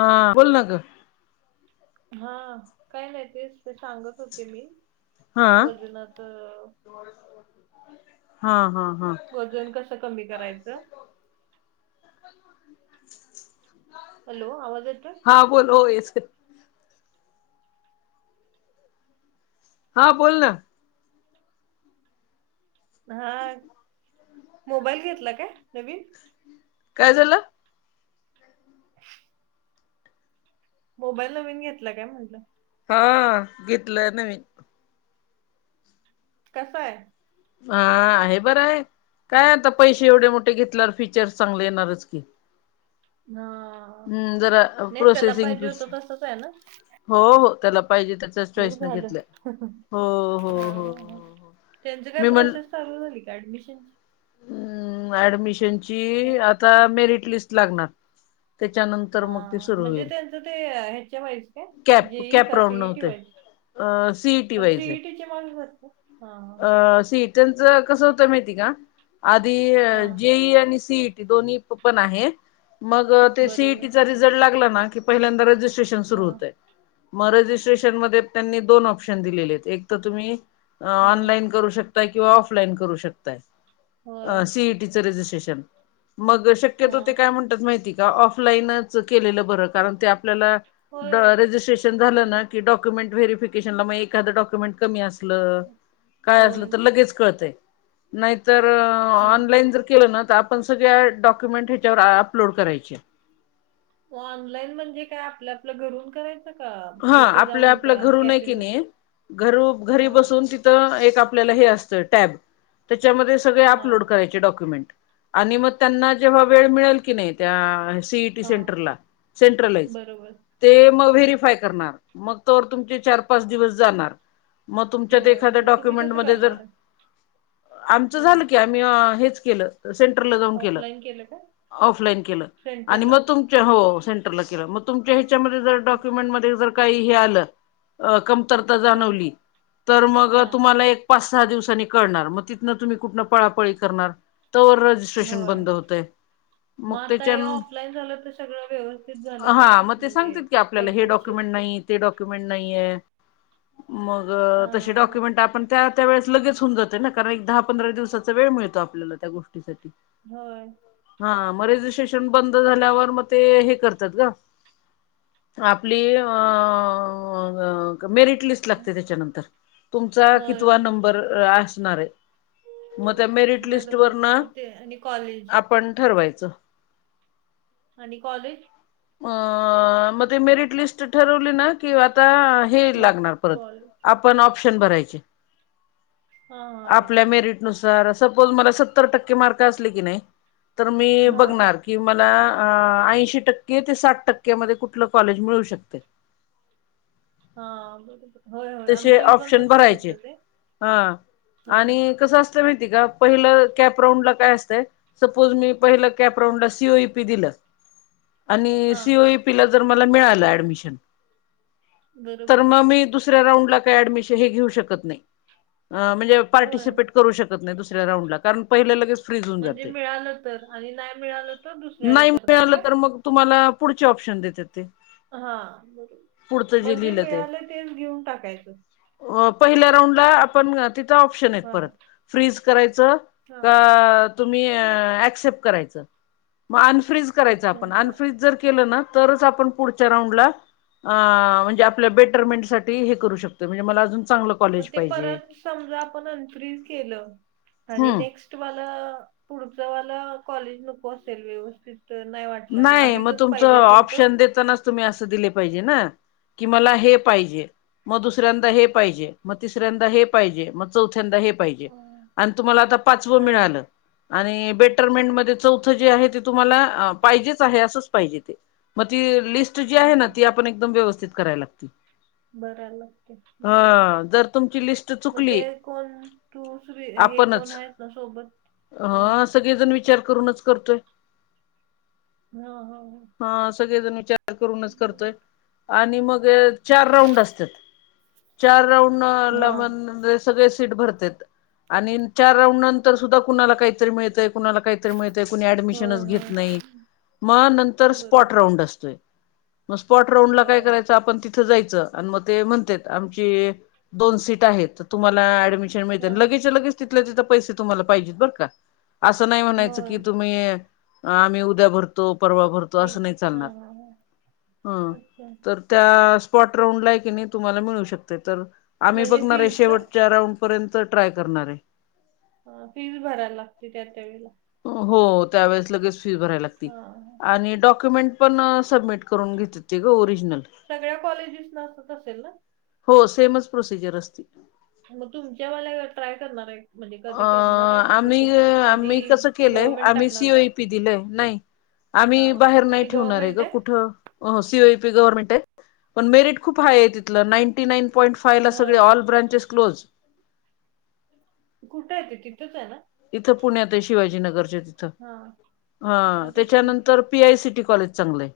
हा बोलन ग. हा काय नाही तेच ते सांगत होते मी हा वजनाच अ हा हा हा. वजन कसं कमी करायचं. हॅलो आवाज येतोय? हां बोलो ओ ए से. हा बोल ना. हा मोबाईल घेतला का नवीन? काय झालं. [unintelligible] मोबाईल नवीन घेतला काय म्हटलं. हा घेतलंय नवीन. कस आहे. हा आहे बरं आहे काय आता पैसे एवढे मोठे घेतल्यावर फीचर चांगले येणारच की. हा हम्म जरा नेत्याला प्रोसेसिंग पाहिजे होतं तस काय ना. हो हो त्याला पाहिजे त्याच्याच बघ चॉईसनं झालं घेतलंय हो हो हो हो त्यांचं काय मी प्रोसेस चालू झाली का ऍडमिशनची. हम् ऍडमिशनची आता मेरिट लिस्ट लागणार. त्याच्यानंतर हा मग ते सुरू म्हणजे होईल त्यांचं ते ह्याच्या वाईज काय कॅप जेई कॅप का राऊंड अ सीटी. सीईटी माग भरत. अ सीटनचं कसं होतं माहिती का. आधी हा जेई आणि सीईट दोन्ही पण आहे. मग ते बरोबर सीईटीचा रिझल्ट लागला ना की पहिल्यांदा रजिस्ट्रेशन सुरू हा होतय. मग रजिस्ट्रेशन मध्ये त्यांनी दोन ऑप्शन दिलेले आहेत एक तर तुम्ही हा ऑनलाईन करू शकताय किंवा ऑफलाईन करू होय. शकताय सीईटीचं रजिस्ट्रेशन मग शक्यतो ते हां. काय म्हणतात माहिती का ऑफलाईनच केलेलं बरं कारण ते आपल्याला होय. रजिट्रेन बरोबर. झालं की डॉक्यमेंट व्हेरीफिकेनला मग एा डक्युमेंट कमी असत. लं. होय. लगेच कळतंय नाहीतर हं. ऑनलाईन जर केलना. आपण सगळ्या डॉक्युमेंट हच्यावर अपलोड करायचे. ऑनलाईन म्हणजे काय आपल्या आपलं घरून करायचं का? हा तिथे आपल्या जाऊन आपल्या त्या घरू नाही की कॅफेमध्ये नाही घर घरी हां. बसून तिथ आपल्या हे असत टब त्याच्यामध्ये सगळे हां. अपलोड करायचे डॉक्युमेंट. आणि मग त्यांना जेव्हा वेळ मिळेल की नाही त्या [inaudible] ीी सें हां. बरोबर. सें मग व्हेारिफाय करणार मग त तुमचे चार पाच दिवस जाणार. मग तुमच्यात होय. एखाद्या मग तुम्ही डॉक्युमेंट कसं म जर करणार आहे? आमच होय. झालं की आ मी हेच केलं सेंटरला जाऊन केलं ऑफलाईन काय? ऑफलाइन केलं सेंटरला? सेंरला तुमच्या ह्याच्यामध्ये डॉक्युमेंट म का आलं अ कमतरता हां. जाणवली तर मग हां. तुम्हाला एक पाच सहा दिवसांनी कणार मग तिथ तुम्ही कुठ पळापळी करणार स्टेशन होय. बंद होते. मग आता त्या हे ऑफलाईन झालं तर सगळं व्यवस्थित झालं काय? हा मग ते सांग म्हणजे की आपल्या हे पद्धतशीर? डक्युमेंट ते डॉक्युमेंट नाहीत हां. तसे हां. डॉक्युमेंट आपण त्या त्या वेळेस लगेच होऊन जाते ना कारण एक दहा पंधरा दिवसाचा वेळ मिळतो आपल्याला त्या गोष्टीसाठी. होय. हा मग रेजिस्ट्रेशन बंद झाल्यावर मग ते हे करतात ग प्लीज [inaudible] मेरिट लिस्ट ला त्याच्यानंतर तुमचा होय. कितवा होय. नंबर असणार आहे. मग त्या मेरिट लिस्ट बरोबर. वर ना मग ते आणि कॉलेज? आपण ठरवायचं. आणि कॉलेज. अ मग ते मेरिट लिस्ट ठरवली ना कि आता हे मग लागणार परत कॉलेज आपण ऑप्शन भरायचे हा हा आपल्या बरोबर मेरिट सपोज मला सतर टक्के मार्क अस की नाही तर मी हा बघणार कि मला ऐंशी टक्के ते साठ टक्क्यामध्ये कुठलं कॉलेज मिळू शकते? हा बरोबर. होय होय तसे आमच्या पण ऑप्शन तसच भरायचे होतं ते ह होय आणि कस कस असत माहिती आहे का पहिलं कॅपब्राऊन ला काय असतं सपोज मी पहिलं कॅप हा रांऊडला सी ओ ई पी दिलं. आणि हा सी ओ ई पी ला जर मला मिळालं ऍडमिशन तर बरोबर मग मी दुस तसऱ्या रांऊड ला काही ऍडमिशन हे घेऊ शकत नाही म्हणजे होय पार्टिसिपेट करू शकत कोणत्या दुसऱ्या राऊंडला कारण पहिले लगेच फ्रीज होऊन म्हणजे जाते मिळालं तर आणि नाही मिळालं तर दुसऱ्याला नाही करणार मिळालं काय तर मग तुम्हाला पुढचे ऑप्शन देतात. हा बरोबर पुढचं जे म्हणजे लिहिलं मिळालं तेच घेऊन टाकायचं. अ पहिल्या राऊंडला आपण ओपशन आहेत हा परत फ्रीज करायच हा का तुम्ही ऑपसेप करायच मग अनफ्र्रीज करायच अच्छा आपण म अनफ्र्रीज जर केलं ना तरच आपण पुढच्या रांऊडला आ म्हणजे आपल्या बेटमेंटसाठी ते हे करू शकते म्हणजे मला अजून चांगलं मग ते पाहिजे परत समजा आपण अनफ्रिज केलं आणि हम्म नेक्स्ट मला पुढच वाल कॉलेज नको असेल व्यवस्थित तर नाही वाटलं आणि नाही मग आधीचच तुमचं पाहिजे असेल तर ऑप्शन देतानाच तुम्ही अस दिले पाहिजे ना की मला हे पाहिजे मग दुसऱ्यांदा हे पाहिजे, मग तिसऱ्यांदा हे पाहिजे, मग चौथ्यांदा हे पाहिजे हा आणि तुम्हाला आता पाचवं हा मिळालं आणि बेटरमेंटमध्ये चौथं जे आहे ते तुम्हाला पाहिजेच आहे असंच पाहिजे ते मग ती लिस्ट जी हा आहे ना हा ती आपण एकदम व्यवस्थित कराय लागते. बरालागते हा जर तुमची लिस्ट मग ते चुकली कोण तू हे कोण आपणच आहेत ना सोबत? ह लय जण विचार करूनच करतोय. हा ह ह.. हा सगळेजण विचार करूनच करतोय आणि मग चार राऊंड असतात. चार हा राऊंडला म्हणलेस सगळे शीट भरतत्यात आणि चार राऊंड नंतर सुद्धा कुणाला काहीतर मिळतेय. कुणाला काही मिळतंय मग कोण ऍडमिशन होय घेत होय नाही मग नंतर स्पॉट राऊंड स्पॉट बरोबर राऊंड असतंय मग स्पॉट राऊंडला काय होय करायच आपण तिथं जायचं अन म ते म्हणतात आमची दोन सीट आहेत तर तुम्हांला ऍडमिशन हा लगेच्या लगेच तिथल्या तिथं पैसे तुम्हाला पाहिजेत बर का. असं नाही म्हणायचं की होय तुम्ही आम्ही उद्या भरतो परवा भरतो तो नि असं नाही हा चालणार हा हा ह अच्छा तर त्या स्पॉट राऊंडला आहे की नाही तुम्हाला मिळू शकते तर आम्ही म्हणजे बघणार आहे फीज का शेवट शेवटच्या राऊंड पर्यंत ट्राय करणार आहे. ह फीज बी भरायला लागती त्या त्या वेळेला. हो त्यावेेळेस लगेच फी भरायला लागती हा हा. आणि डॉक्युमेंट पण सबमिट करून घेतेत ते ग ओरिजनल सगळ्या कॉलेजेसला असच असेल ना? हो सेमच प्रोसिजर असती. मग तुमच्या वाला ट्राय करणारय? अ आम्ही आधी आम्ही कसं केलंय गव्हर्नमेंट आम्ही टाकणार सी काय आओय पी दिलयं नाही हा आम्ही बाहेर नाही ते ठेवणारय गव्हर्नमेंट ग आहे कुठं? हो सीओयपी गव्हर्नमेंटय, पण मेरिट खूप हाय आहे तिथं नाईंटी नाईन पॉईंट फायला सगळे होय ऑल ब्रांचेस क्लोज कुठंय ते तिथंचय ना? इथं पुण्यातय शिवाजीनगरच्या तिथं, हा हा तेच की त्याच्यानंतर P I C T college चांगलंय.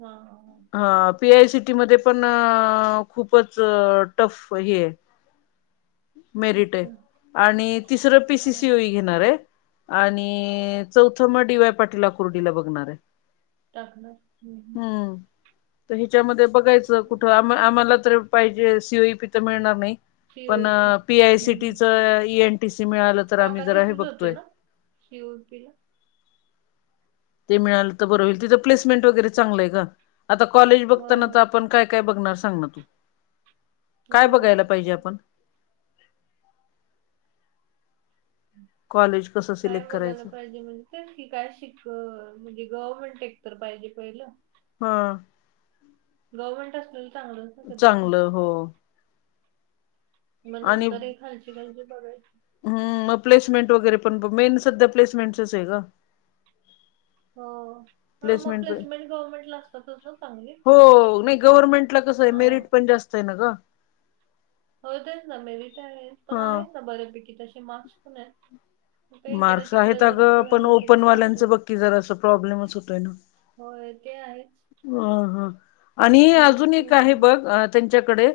हा हा ह हं पी आय सी टी मध्ये पण खूपच टफ हेय मेरिटय अच्छा आणि तिसरं पी सी हा सी ओ इ घेणारय आणि चौथं म डी वाय पाटील आकुर्डीला बघणारय टाकणार हं हं तर ह्याच्यामध्ये बघायचं कुठं आ आम्हाला तर पाहिजे सी ई ओ पी तर मिळणार नाही पण COEP P I C T हम्म चं एल टी सी मिळालं तर आम्ही काका जरा हे तिथेच होते बघतोय ना? शिव पिला ते मिळालं तर बरं होईल. तिथं प्लेसमेंट वगैरे चांगलंय, ग आता कॉलेज होय बघताना तर होय आपण काय काय बघणार सांग तु? हो काय बघायला पाहिजे आपण? कॉलेज कसं काय सिलेक्ट बघायला करायचं पाहिजे म? तेच की काय शिक म्हणजे गव्हर्नमेंट एक तर पाहिजे, पहिलं हा गव्हर्मेंट असलेलं चांगलं चांगलं हो मग नंतर हे खालची खालची [unintelligible] बघायची. हम्! प्लेसमेंट वगैरे पण मेन सध्या प्लेसमेंटचचय ग हो हा मग प्लेसमेंटचय प्लेसमेंट गव्हर्नमेंटला असतातच ना चांगली हो नाही गव्हर्नमेंटला कसंय? हा मेरीट फी पण जास्तय ना ग? हो तेच ना मेरिट आहेय पण हा आहेत ना बऱ्यापैकी तसे मार्क्स पण यत मार्क्स आहेत अगं पण चालते ओपनवाल्यांचं बघ की जरास प्रॉब्लेमच होतोय होय ते आहेच अ ह आणि जरा अजून एक आहे प्रॉब्लेम बघ? त्यांच्याकडे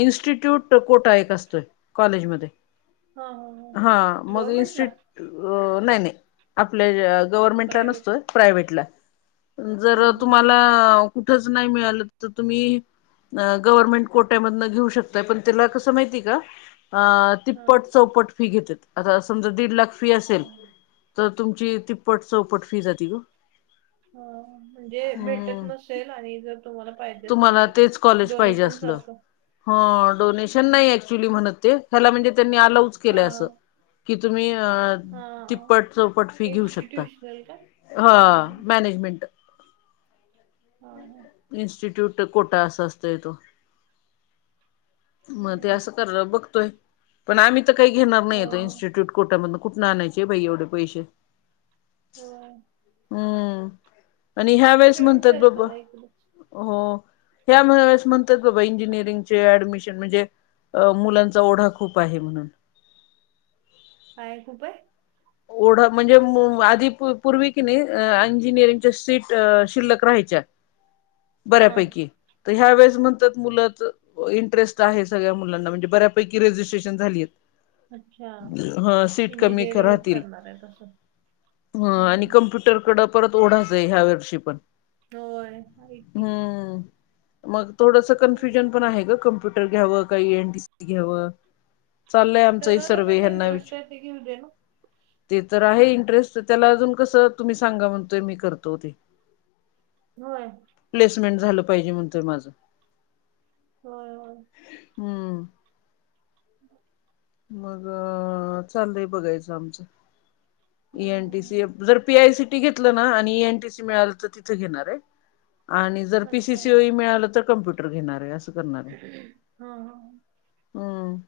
इन्स्टिट्यूट कोटा एक असतोय. कॉलेजमध्ये हा मग इन्स्टि अ, नाही नाही आपल्या गव्हर्मेंटला प्रायव्हेट नसतोय. प्रायव्हेटला जर हम्म तुम्हाला कुठच नाही मिळालं तर तुम्ही गव्हर्नमेंट कोट्यामधन घेऊ शकताय, पण त्याला कसं माहिती का? हा. तिप्पट चौपट फी घेतेत आता समजा दीड लाख फी असेल तर तुमची तिप्पट चौपट फी जाती वो हा, म्हणजे भेटत नसेल? आणि जर तुम्हाला पाहिजे असेल तुम्हाला तर तेच कॉलेज पाहिजे? डोनेशन असलं सारखं हा डोनेशन नाहीय हम्म. अँकच्युली म्हणत ते याला म्हणजे, त्यांनी आलाऊच हा हा कि तुम्ही अ हा तिप्पट चौपट फी घेऊ शकता? इन्स्टिट्युशनल का अं हा हं मॅनेजमेंट हा हा. इन्स्टिट्यूट कोटां असं असतोय तो... मंग ते हम्म. असं करं बघतोय पणं आम्हीं तरं कांहीं घेणारं नाहीं होय तो होय इन्स्टिट्यूट कोट्यांमधून कुंठून आणांयचे बाई एवढे पैसे होय हम्मं आणि ह्यां वेळेस म्हणतांत बाबां हम्मं हो ह्यांमुळेसं म्हणतांत बाबां इंजिनिअरिंगचे ऍडमिशन म्हणजे अं मुलांचा औंढा खूंप आहे म्हणूंन कायं खूंप आहे? औंढा म्हणजे आंधी पूर्वी की नाहीं इंजिनिअरिंगच्या सीट शिल्लक राहांयच्या. हा बऱ्यांपैकी तरं ह्यां वेळेस म्हणतांत मुलांचं इंटरेस्ट आहे सगळ्यां मुलांना म्हणजे बऱ्यांपैकी रेजिस्ट्रेशन झालीं आहेतं. अच्छा... कमी इंजिनिअरिंगच राहतील करणारं आहे. तसं हम्मं हम्मं ट्विटरकड परंत ओढाचंय ह्यां वर्षी पणं होयं माहिती मंग थोडंस कन्फ्युंजन पणं आहे कां कम्प्युंटर घ्यावं कांहीं ए एनटीसी घ्यांवं चालतं आमचां त्याला सर्वे कशात ह्यांना इंटरेस्ट विचय आहे ते घेऊ द्यां नां ते तरं आहे इंटरेस्ट तरं त्यांला अजूंन कसं तुम्हीं सांगा म्हणतोय मी करतो ते होयं प्लेसमेंट झालं पाहिजे म्हणतं माझं होयं होयं हम्मं बरं मंग चांलय बघायचं आमचं एनटीसी हम्म. जरं पीआय सीटी घेतलं नां आणि एनटीसी मिळालं तरं तिथं घेणारं आहे आणि जरं अच्छा हा पीसीसी ओई मिळालं तरं कम्प्युंटर घेणारं आहे असं करणारं आहे हा हम्मं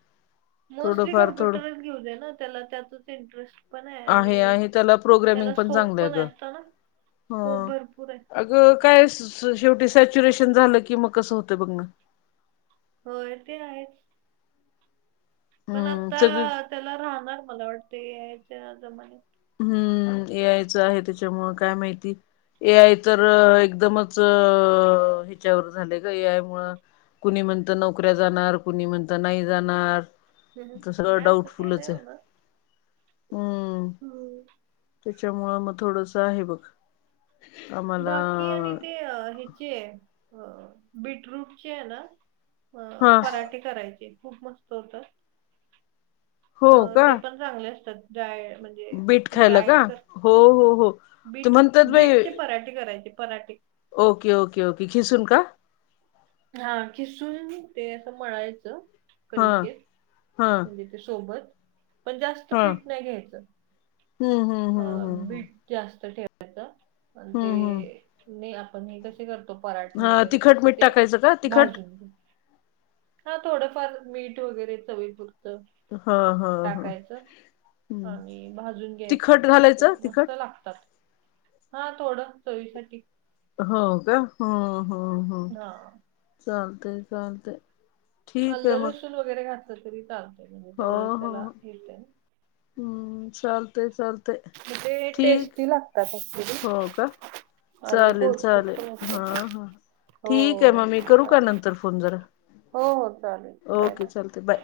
मोस्टली कम्प्युंटरचं घेऊ दे नां त्यांला त्यांतच इंटरेस्ट इंटरेस्ट पणं आहे आणि आहे त्याला प्रोग्रामिंग त्यांला पण स्कोप चांगलं आहे पणं ग आहेता नां स्कोप भरंपूर आहे कायं शेवटी सॅच्युरेशन झालं की मंग कसं होतं बघणं होयं ते आहेतं पणं हम्म आंता सगळी त्यांला राहणांर मलां वाटते यांच्या जमानेत हम्मं ए यायचं आहे त्यांच्यामुळे कायं माहिती ए आय तरं एकदमचं ह्यांच्यावर झांले गं ए आय मुळं कुंणी म्हणतं नोकऱ्यां जाणारं कुंणी म्हणतं नाहीं जाणारं हम्म. ते सगळं नाही असं काही नाही डाऊटफुंलच आहे हम्मं हम्मं त्यांच्यामुळे मंग थोडंस आहे बघं बाकी आणि ते ह्यांचे बीटरूंटचे आहे नां अं हा पराठे करायचे खूंप मस्तं होतात हो अं का ते पणं चांगले असतांत डाय म्हणजे बीट म्हणे म्हे खायला का डायट करतं हो नां हो हो ते बीट म्हणतात बाई बीटचे पराठे करायचे पराठे ओके ओके ओके खिसूंन कां हां खिसूंन ते असं म्हळायचं हा हा, तिथे सोबत पण जास्त पीठ नाही घ्यायचं. हम हम. अ बीट जास्त ठेवायच आणि ते हम्म हम्म नाही आप ''--'' आपण हे कसे करतो पराठे हा वगैरे तिखट तस मीठ ते टाकायचं का तिखट भाजून घे. हा थोडंफार मीठ वगैरे चवी पुुरतं. हा हा हा टाकायचं हम्म आणि भाजून घ्यायचं. तिखट मस्त घालायचं मस्त तिखट लागतात हा थोड चवीसाठी. हो का ह हो हो हां, चालत चालते. अल्लसुण वगैरे घातलं तरी चालतय म्हणजे हो तेवढंच हो त्याला हो येते. हम्म चालते चालते. ते टेस्टी लागतात अखरी. हो का आणि चालेल पौष्टिक चालेल पण हा असत. हा ठीक आहे हो मग मी करू का चालेल नंतर फोन जरा हो हो चालेल बाय ओके चालते बाय.